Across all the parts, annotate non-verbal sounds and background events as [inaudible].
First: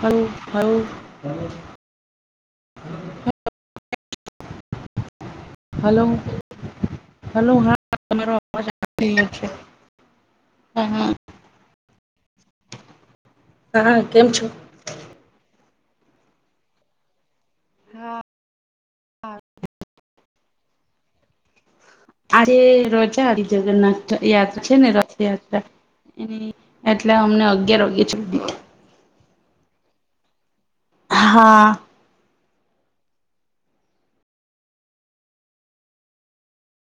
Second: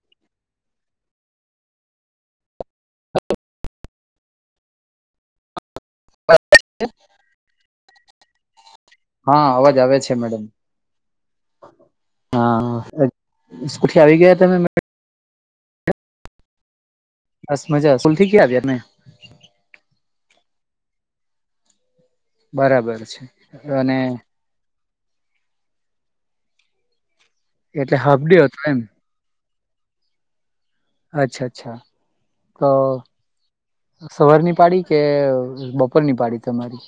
Hello hello [unintelligible] hello. [unintelligible] Hello હા તમારો અવાજ આવી રહ્યો હા છે અવાજ આવે છે મેડમ હા હા. હા [unintelligible] હા સ્કૂલથી આવી કેમ ગ્યા છો તમે. [unintelligible] બસ મજા સુલથી કયા આવ્યા તમે. આવ [unintelligible] આરે બરાબર છે રજા હ અને જગન્નાથ યાદ છે ને રથયાત્ર. એટલે અમને અગિયાર એટલે વાગે છોડી હાફડે હતો દીધી એમ. હા અચ્છા. સવારની પાડી કે બપોર ની પાડી તમારી?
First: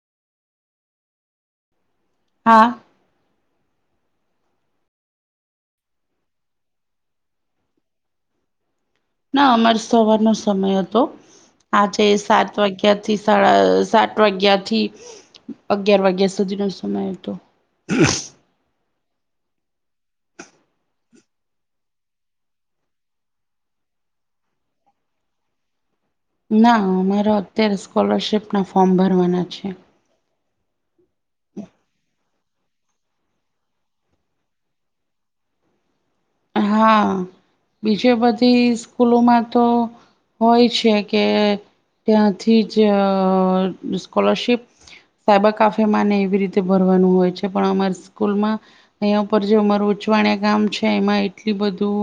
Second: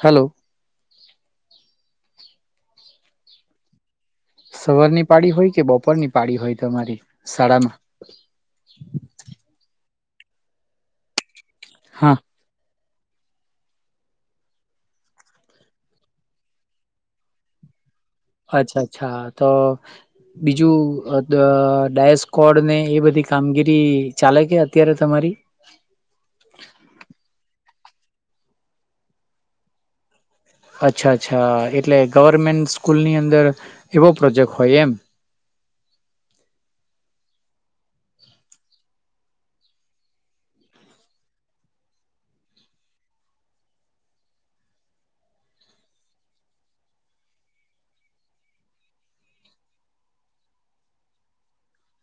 હલો. હા. સવાર ની પાડી હોય કે બપોર ની પાડી હોય તમારી શાળામાં? ના અમાર સવારનો સમય હતો, આજે હા સાત. ગ્યાથીથી સળા સટ વાગ્યાથીથી. અગિયાર વાગ્યા સુધી નો સમય હતો. અચ્છા અચ્છા તો બીજું ડાય સ્કોડ ને એ બધી કામગીરી ચાલે કે અત્યારે તમારી? ના અમારે અત્યારે સ્કોલરશિપના ફોર્મ ભરવાના છે. અચ્છા અચ્છા એટલે ગવર્મેન્ટ સ્કૂલની અંદર, એવો પ્રોજેક્ટ હોય એમ. હા બીજે બધી સ્કૂલોમાં તો હોય છે કે ત્યાંથી જ સ્કોલરશિપ સાયબર કાફે માં ને એવી રીતે ભરવાનું હોય છે પણ અમારી સ્કૂલમાં અંયા ઉપર જો અમારું ઉચવાણિયા ગામ છે એમાં એટલી બધું.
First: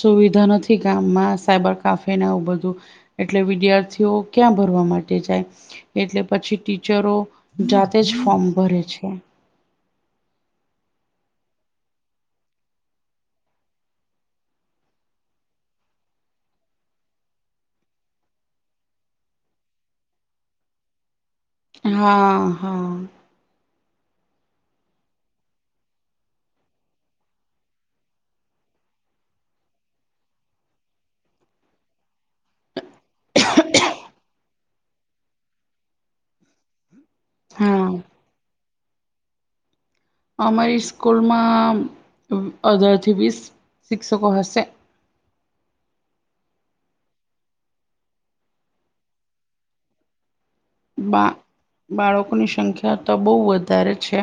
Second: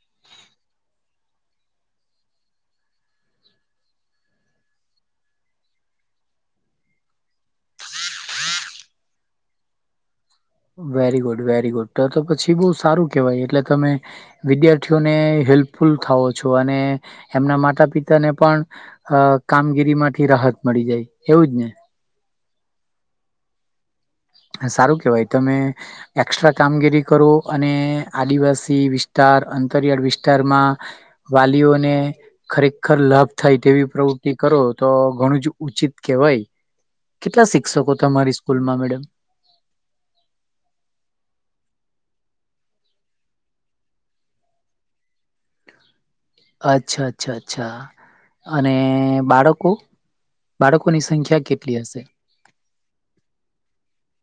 સુવિધા નથી ગામમાં સાયબર કાફેને આવું બધું. એટલે વિદ્યાર્થીઓ ક્યાં ભરવા માટે જાય? એટલે પછી ટીચરો જાતે જ ફોર્મ ભરે છે. વેરી ગુડ વેરી ગુડ તો તો પછી બહુ સારું કેહેવાય એટલે તમે વિદ્યાર્થીઓને હેલ્પફુલ થાવો છો અને, એમના માતા પિતાને પણ અ કામગીરી માંથી રાહત મળી જાય એવું જ ને? હા હા. સારું કેવાય તમે એકક્સ્ટ્રા કામગીરી કરો અને આદિવાસી વિસ્તાર અંતરિયાળ વિસ્તારમાં વાલીઓને ખરેખર લાભ થાય તેવી પ્રવૃતિ કરો તો ઘણું જ ઉચિત કેહેવાય. કેટલા હા શિક્ષકો તમારી સ્કૂલમાં મેડમ? અમારી સ્કૂલમાં અઢારથી વીસ શિક્ષકો હશે. અચ્છા અચ્છા અચ્છા, અને બાળકો? બાળકોની બા સંખ્યા કેટલી હશે બાળકોની સંખ્યા તો બહુ વધારે છે.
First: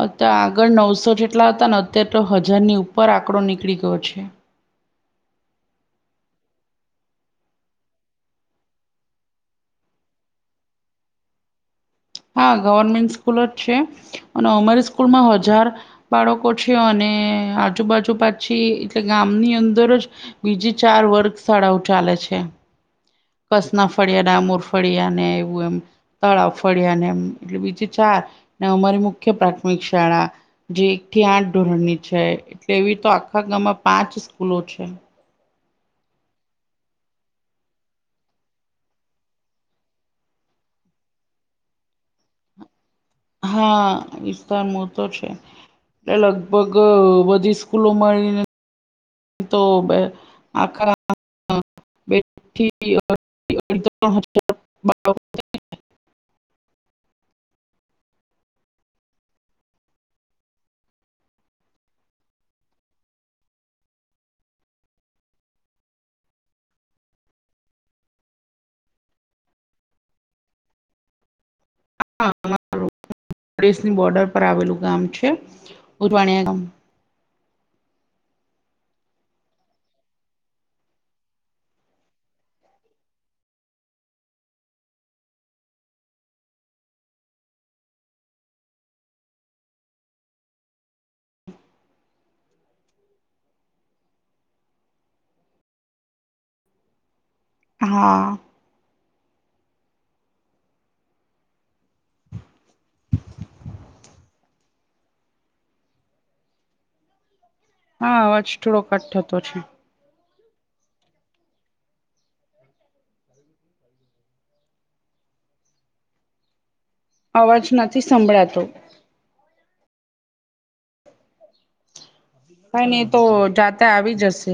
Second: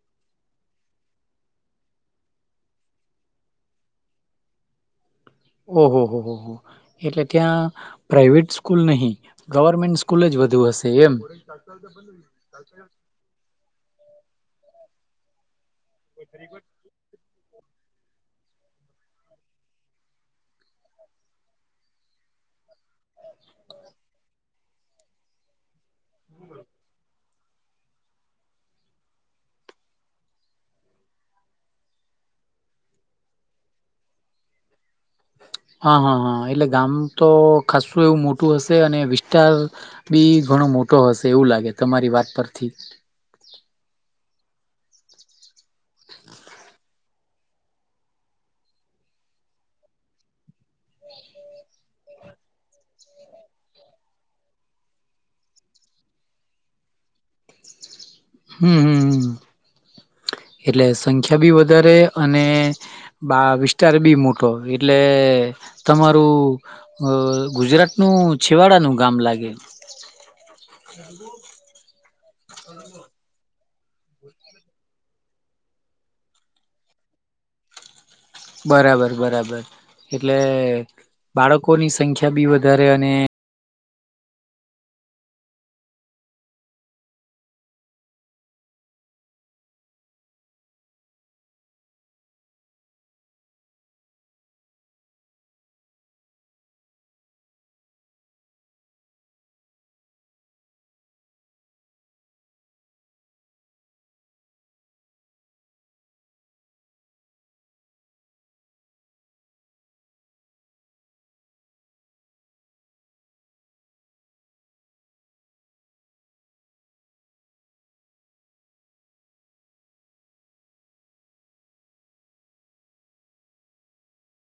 અ તો આગળ નવસો જેટલા હતા ને અત્યારે તો હજારની ઉપર આંકડો નીકળી ગયો છે. ઓ હો હો હો. એટલે ત્યાં પ્રાાઈવેટ સ્કૂલ નહીં, ગવર્મેન્ટ સ્કૂલ જ વધુ હશે એમ. [unintelligible] હા ગવર્મેન્ટ સ્કૂલ જ છે, અને અમરી સ્કૂલમાં હજાર બાળકો છે અને આજુબાજુ પાછી એટલે ગામની અંદર જ બીજી ચાર વર્ગ શાળાઓ ચાલે છે. કસના ફળ્યા ડામોર ફળ્યા ને એવું એમ, તળાવ ફળ્યા ને મ. એટલે બીજે ચાર અમારી મુખ્ય પ્રાથમિક શાળા. જે એક થી આઠ ધોરણની છે એટલે એવી તો આખા ગામમાં પાંચ સ્કૂલો છે. હા હા હા એટલે ગામ તો ખાસું એવું મોટું હશે અને વિસ્તાર બીજ ઘણો મોટો હશે એવું લાગે તમારી વાત પરથી હા વિસ્તાર મોતો છે એ લગભગ બધી કૂલો મળીને તો આખા [unintelligible] [unintelligible] હમ્મ હમ્મ હમ્મ એટલે સંખ્યા બી વધારે અને બા વિસ્તાર બી મોટો એટલે તમારું અહ ગુજરાતનું છીવાડાનું ગામ લાગે [unintelligible] હા. [unintelligible] દેશની બોર્ડર પર આવેલું ગામ છે ઉરવાણિયા ગામ બરાબર બરાબર એટલે બાળકોની સંખ્યા બી વધારે અને હા હા અવાજ થોડો કટ થતો છે. અવાજ નથી સંભળાતો કાઈ નઈ તો જાતે આવી જશે.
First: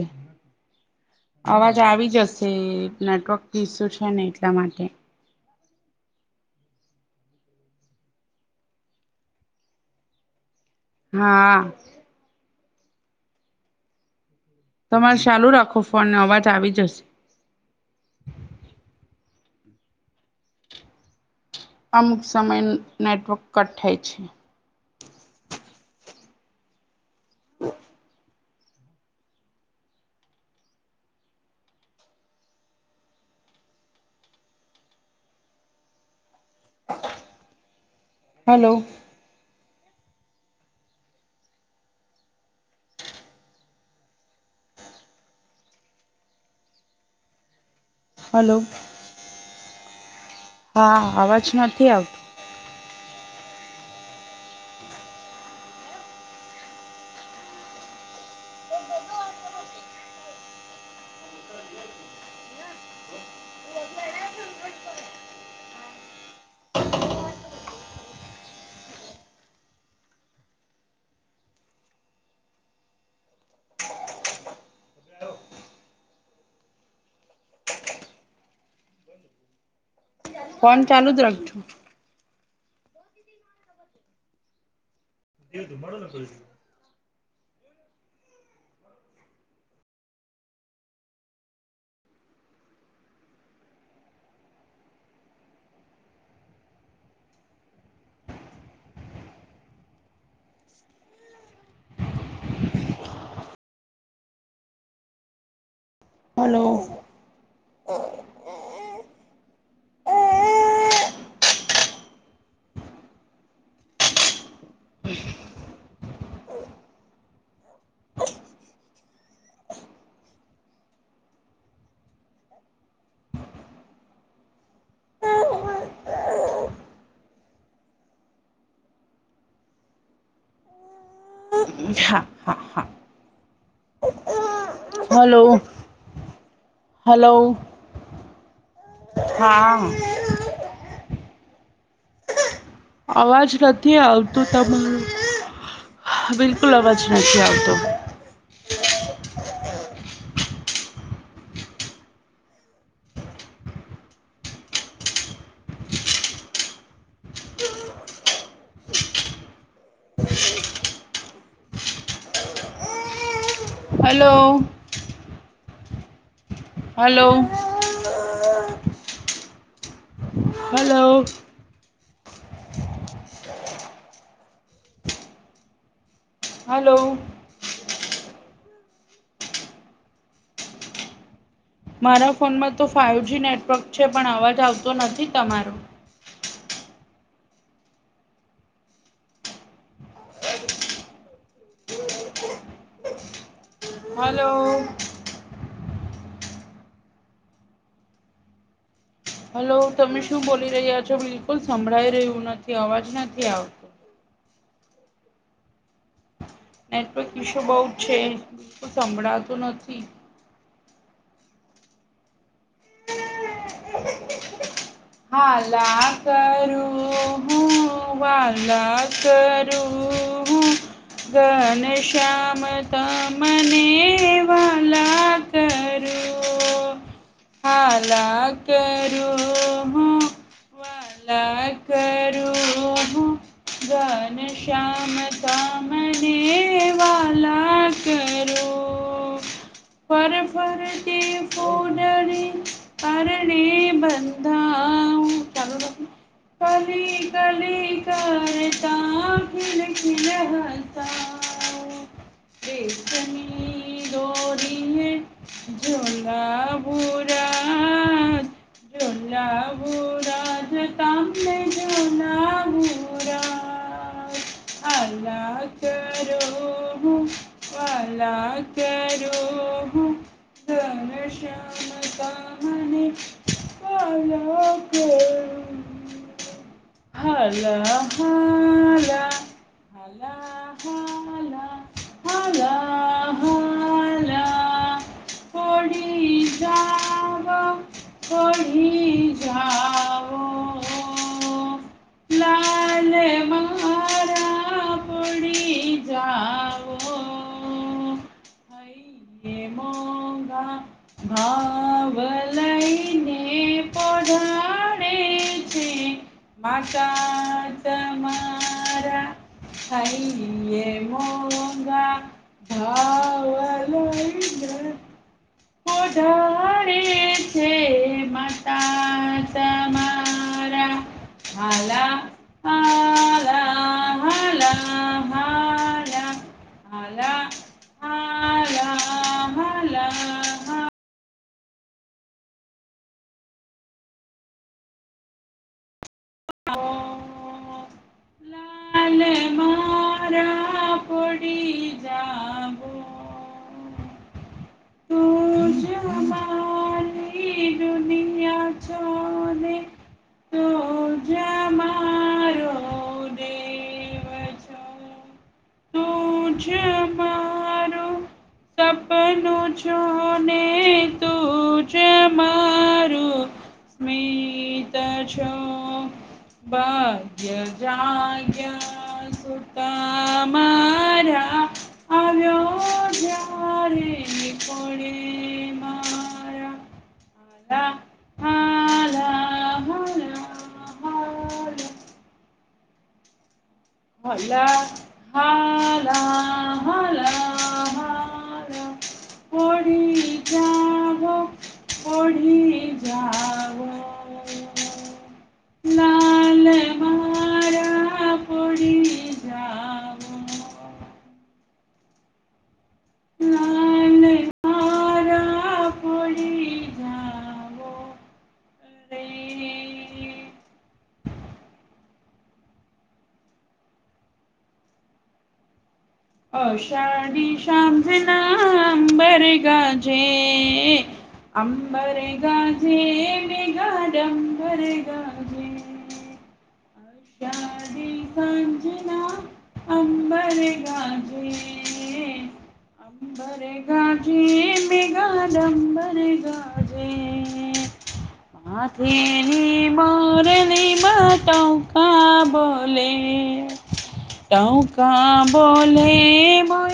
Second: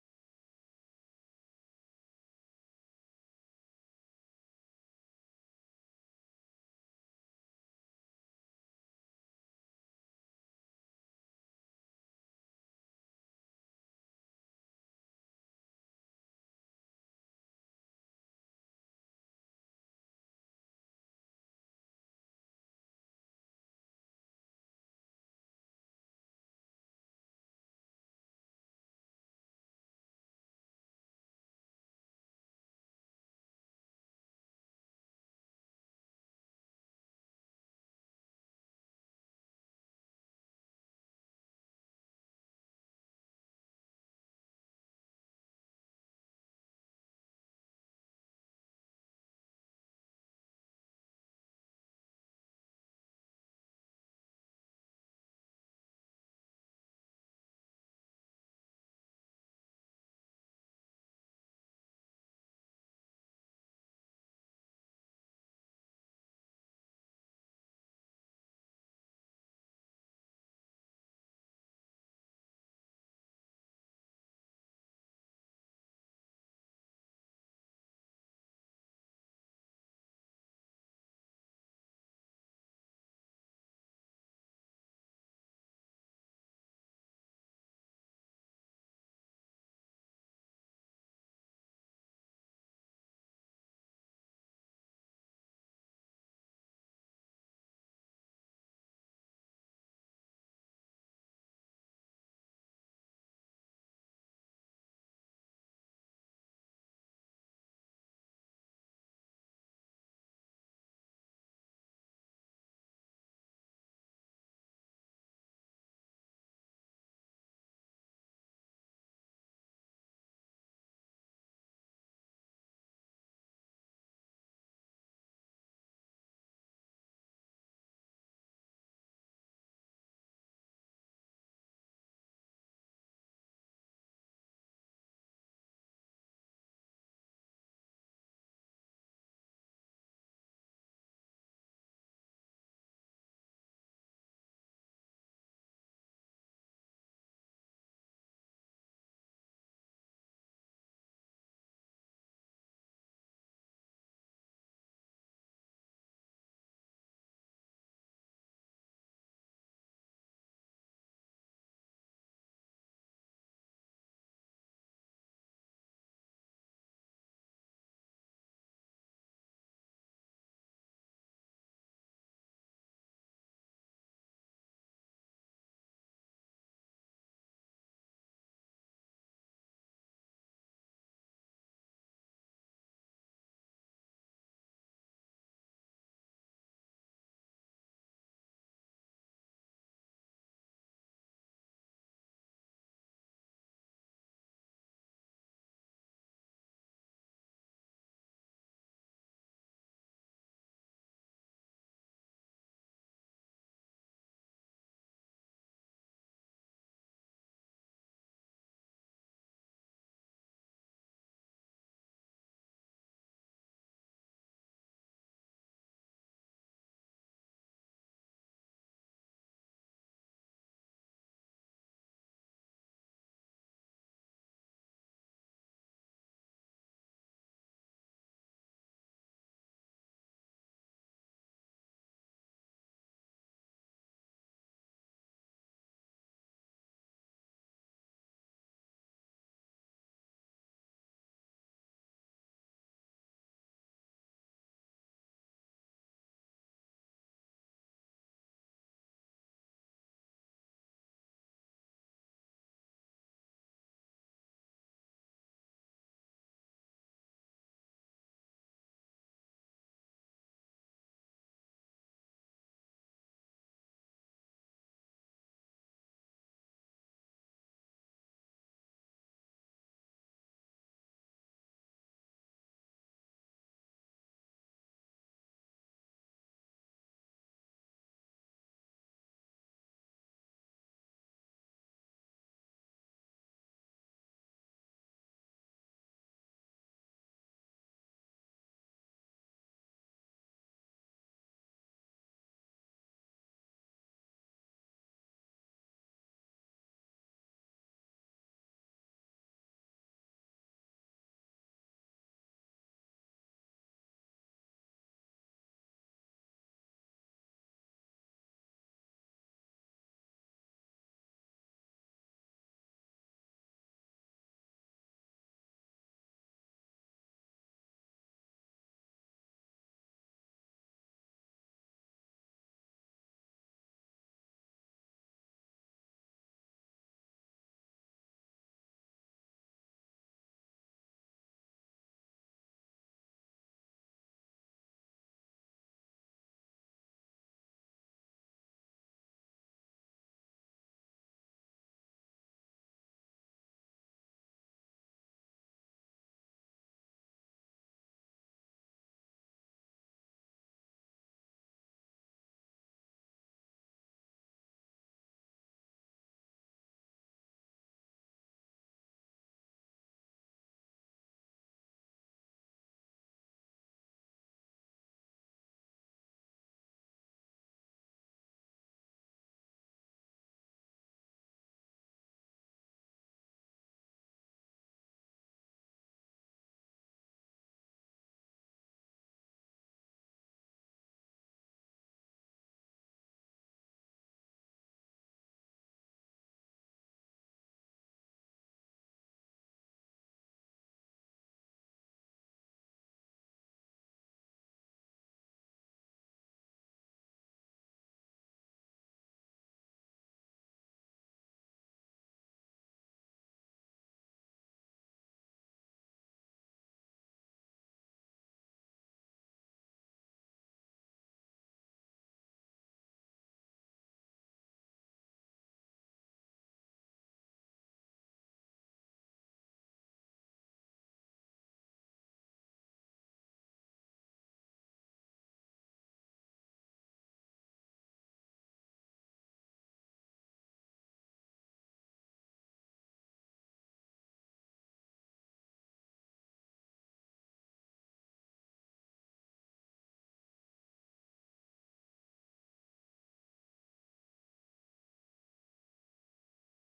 અવાજ આવી જશે નેટવર્ક ઇસ્યૂ છે ને એટલા માટે હા તમારે ચાલું રાખો ફોન અવાજ આવી જશે અમુક સમય નેટવર્ક કટ થાય છે. હ [inaudible] હલો હલો હા અવાજ નથી આવ ફોન ચાલુ જ રાખજો [unintelligible] હલો ઈ હા હા હા હલો હલો હા અવાજ નથી આવતું તમને બિલકુલ અવાજ નથી આવતો હલો હલો હલો હલો મારા ફોનમાં તો ફાઈવજી નેટવર્ક છે પણ અવાજ આવતો નથી તમારો હલો હલો તમે શું બોલી રહ્યા છો બિલકુલ સંભળાઈ રહ્યું નથી અવાજ ક્યાંથી આવે નેટવર્ક ઈશ્યુ બહુ જ છે સંભળાતું નથી હ છે [inaudible] હાલા કરું હું વાલા કરું હું ઘન શ્યામ તમને વાલા ક હ [inaudible] તો હાલા કરુ. લાડ કરું હું. ઘનશ્યામ તમને વાલા કર. રું ફર ફર તે ફૂડરી પરણે બંધાઉ ચાલુ રાખું કલી કલી કરતા ખિલ ખિલ હતા રેશમી દોરી હે ઝોલાવુરાજ ઝોલાવુરાજ તમને હાલા કરો હું વાલા કરો હું ઘનશ્યામ તમને વાલા કરુ. હાલા હાલા હલા હાલા હાલા હ આ છે [inaudible] [unintelligible] થોડી જાવ થોડી જાવ ત્યાં મળી જાઓ. હે મોંઘા ભાવ લઈને પોઢાડે છે. માતા તમારા [unintelligible] મોંઘા ભાવ... [unintelligible] ઓઢા... માતા વાલા હાલા હાલા હા હાલા હા.... [inaudible] ઓમ.... હાલે મારા પોઢી જાવો [inaudible] [unintelligible] તુજ મા. છો ને તું જ મારો દેવ તુ છે મારો [inaudible] [unintelligible] સપનું છોને તું જ મારું મિત્ છો ભાગ્ય જાગ્યા સુતા મારી આવ્યો જ્યારે તે પોડે મારા [inaudible] [inaudible] હાલ હલ હ મારા પોઢી જાવો. પોઢી જાઓ. લાલ મારા પડી જાવો લાલ મારા પોઢી જાવો રે અષાઢી સાંજના અંબર ગાજે અંબર ગાજેે વીગાડંબર ગાજે. કયારે સાંજના અંબર ગાજે. [inaudible] મેઘા ગાજે મેધા ડમ્બર ગાજે... હાથે મે મોરલીમાં બતાઉ કા બોલે ટહુકા બોલે મોર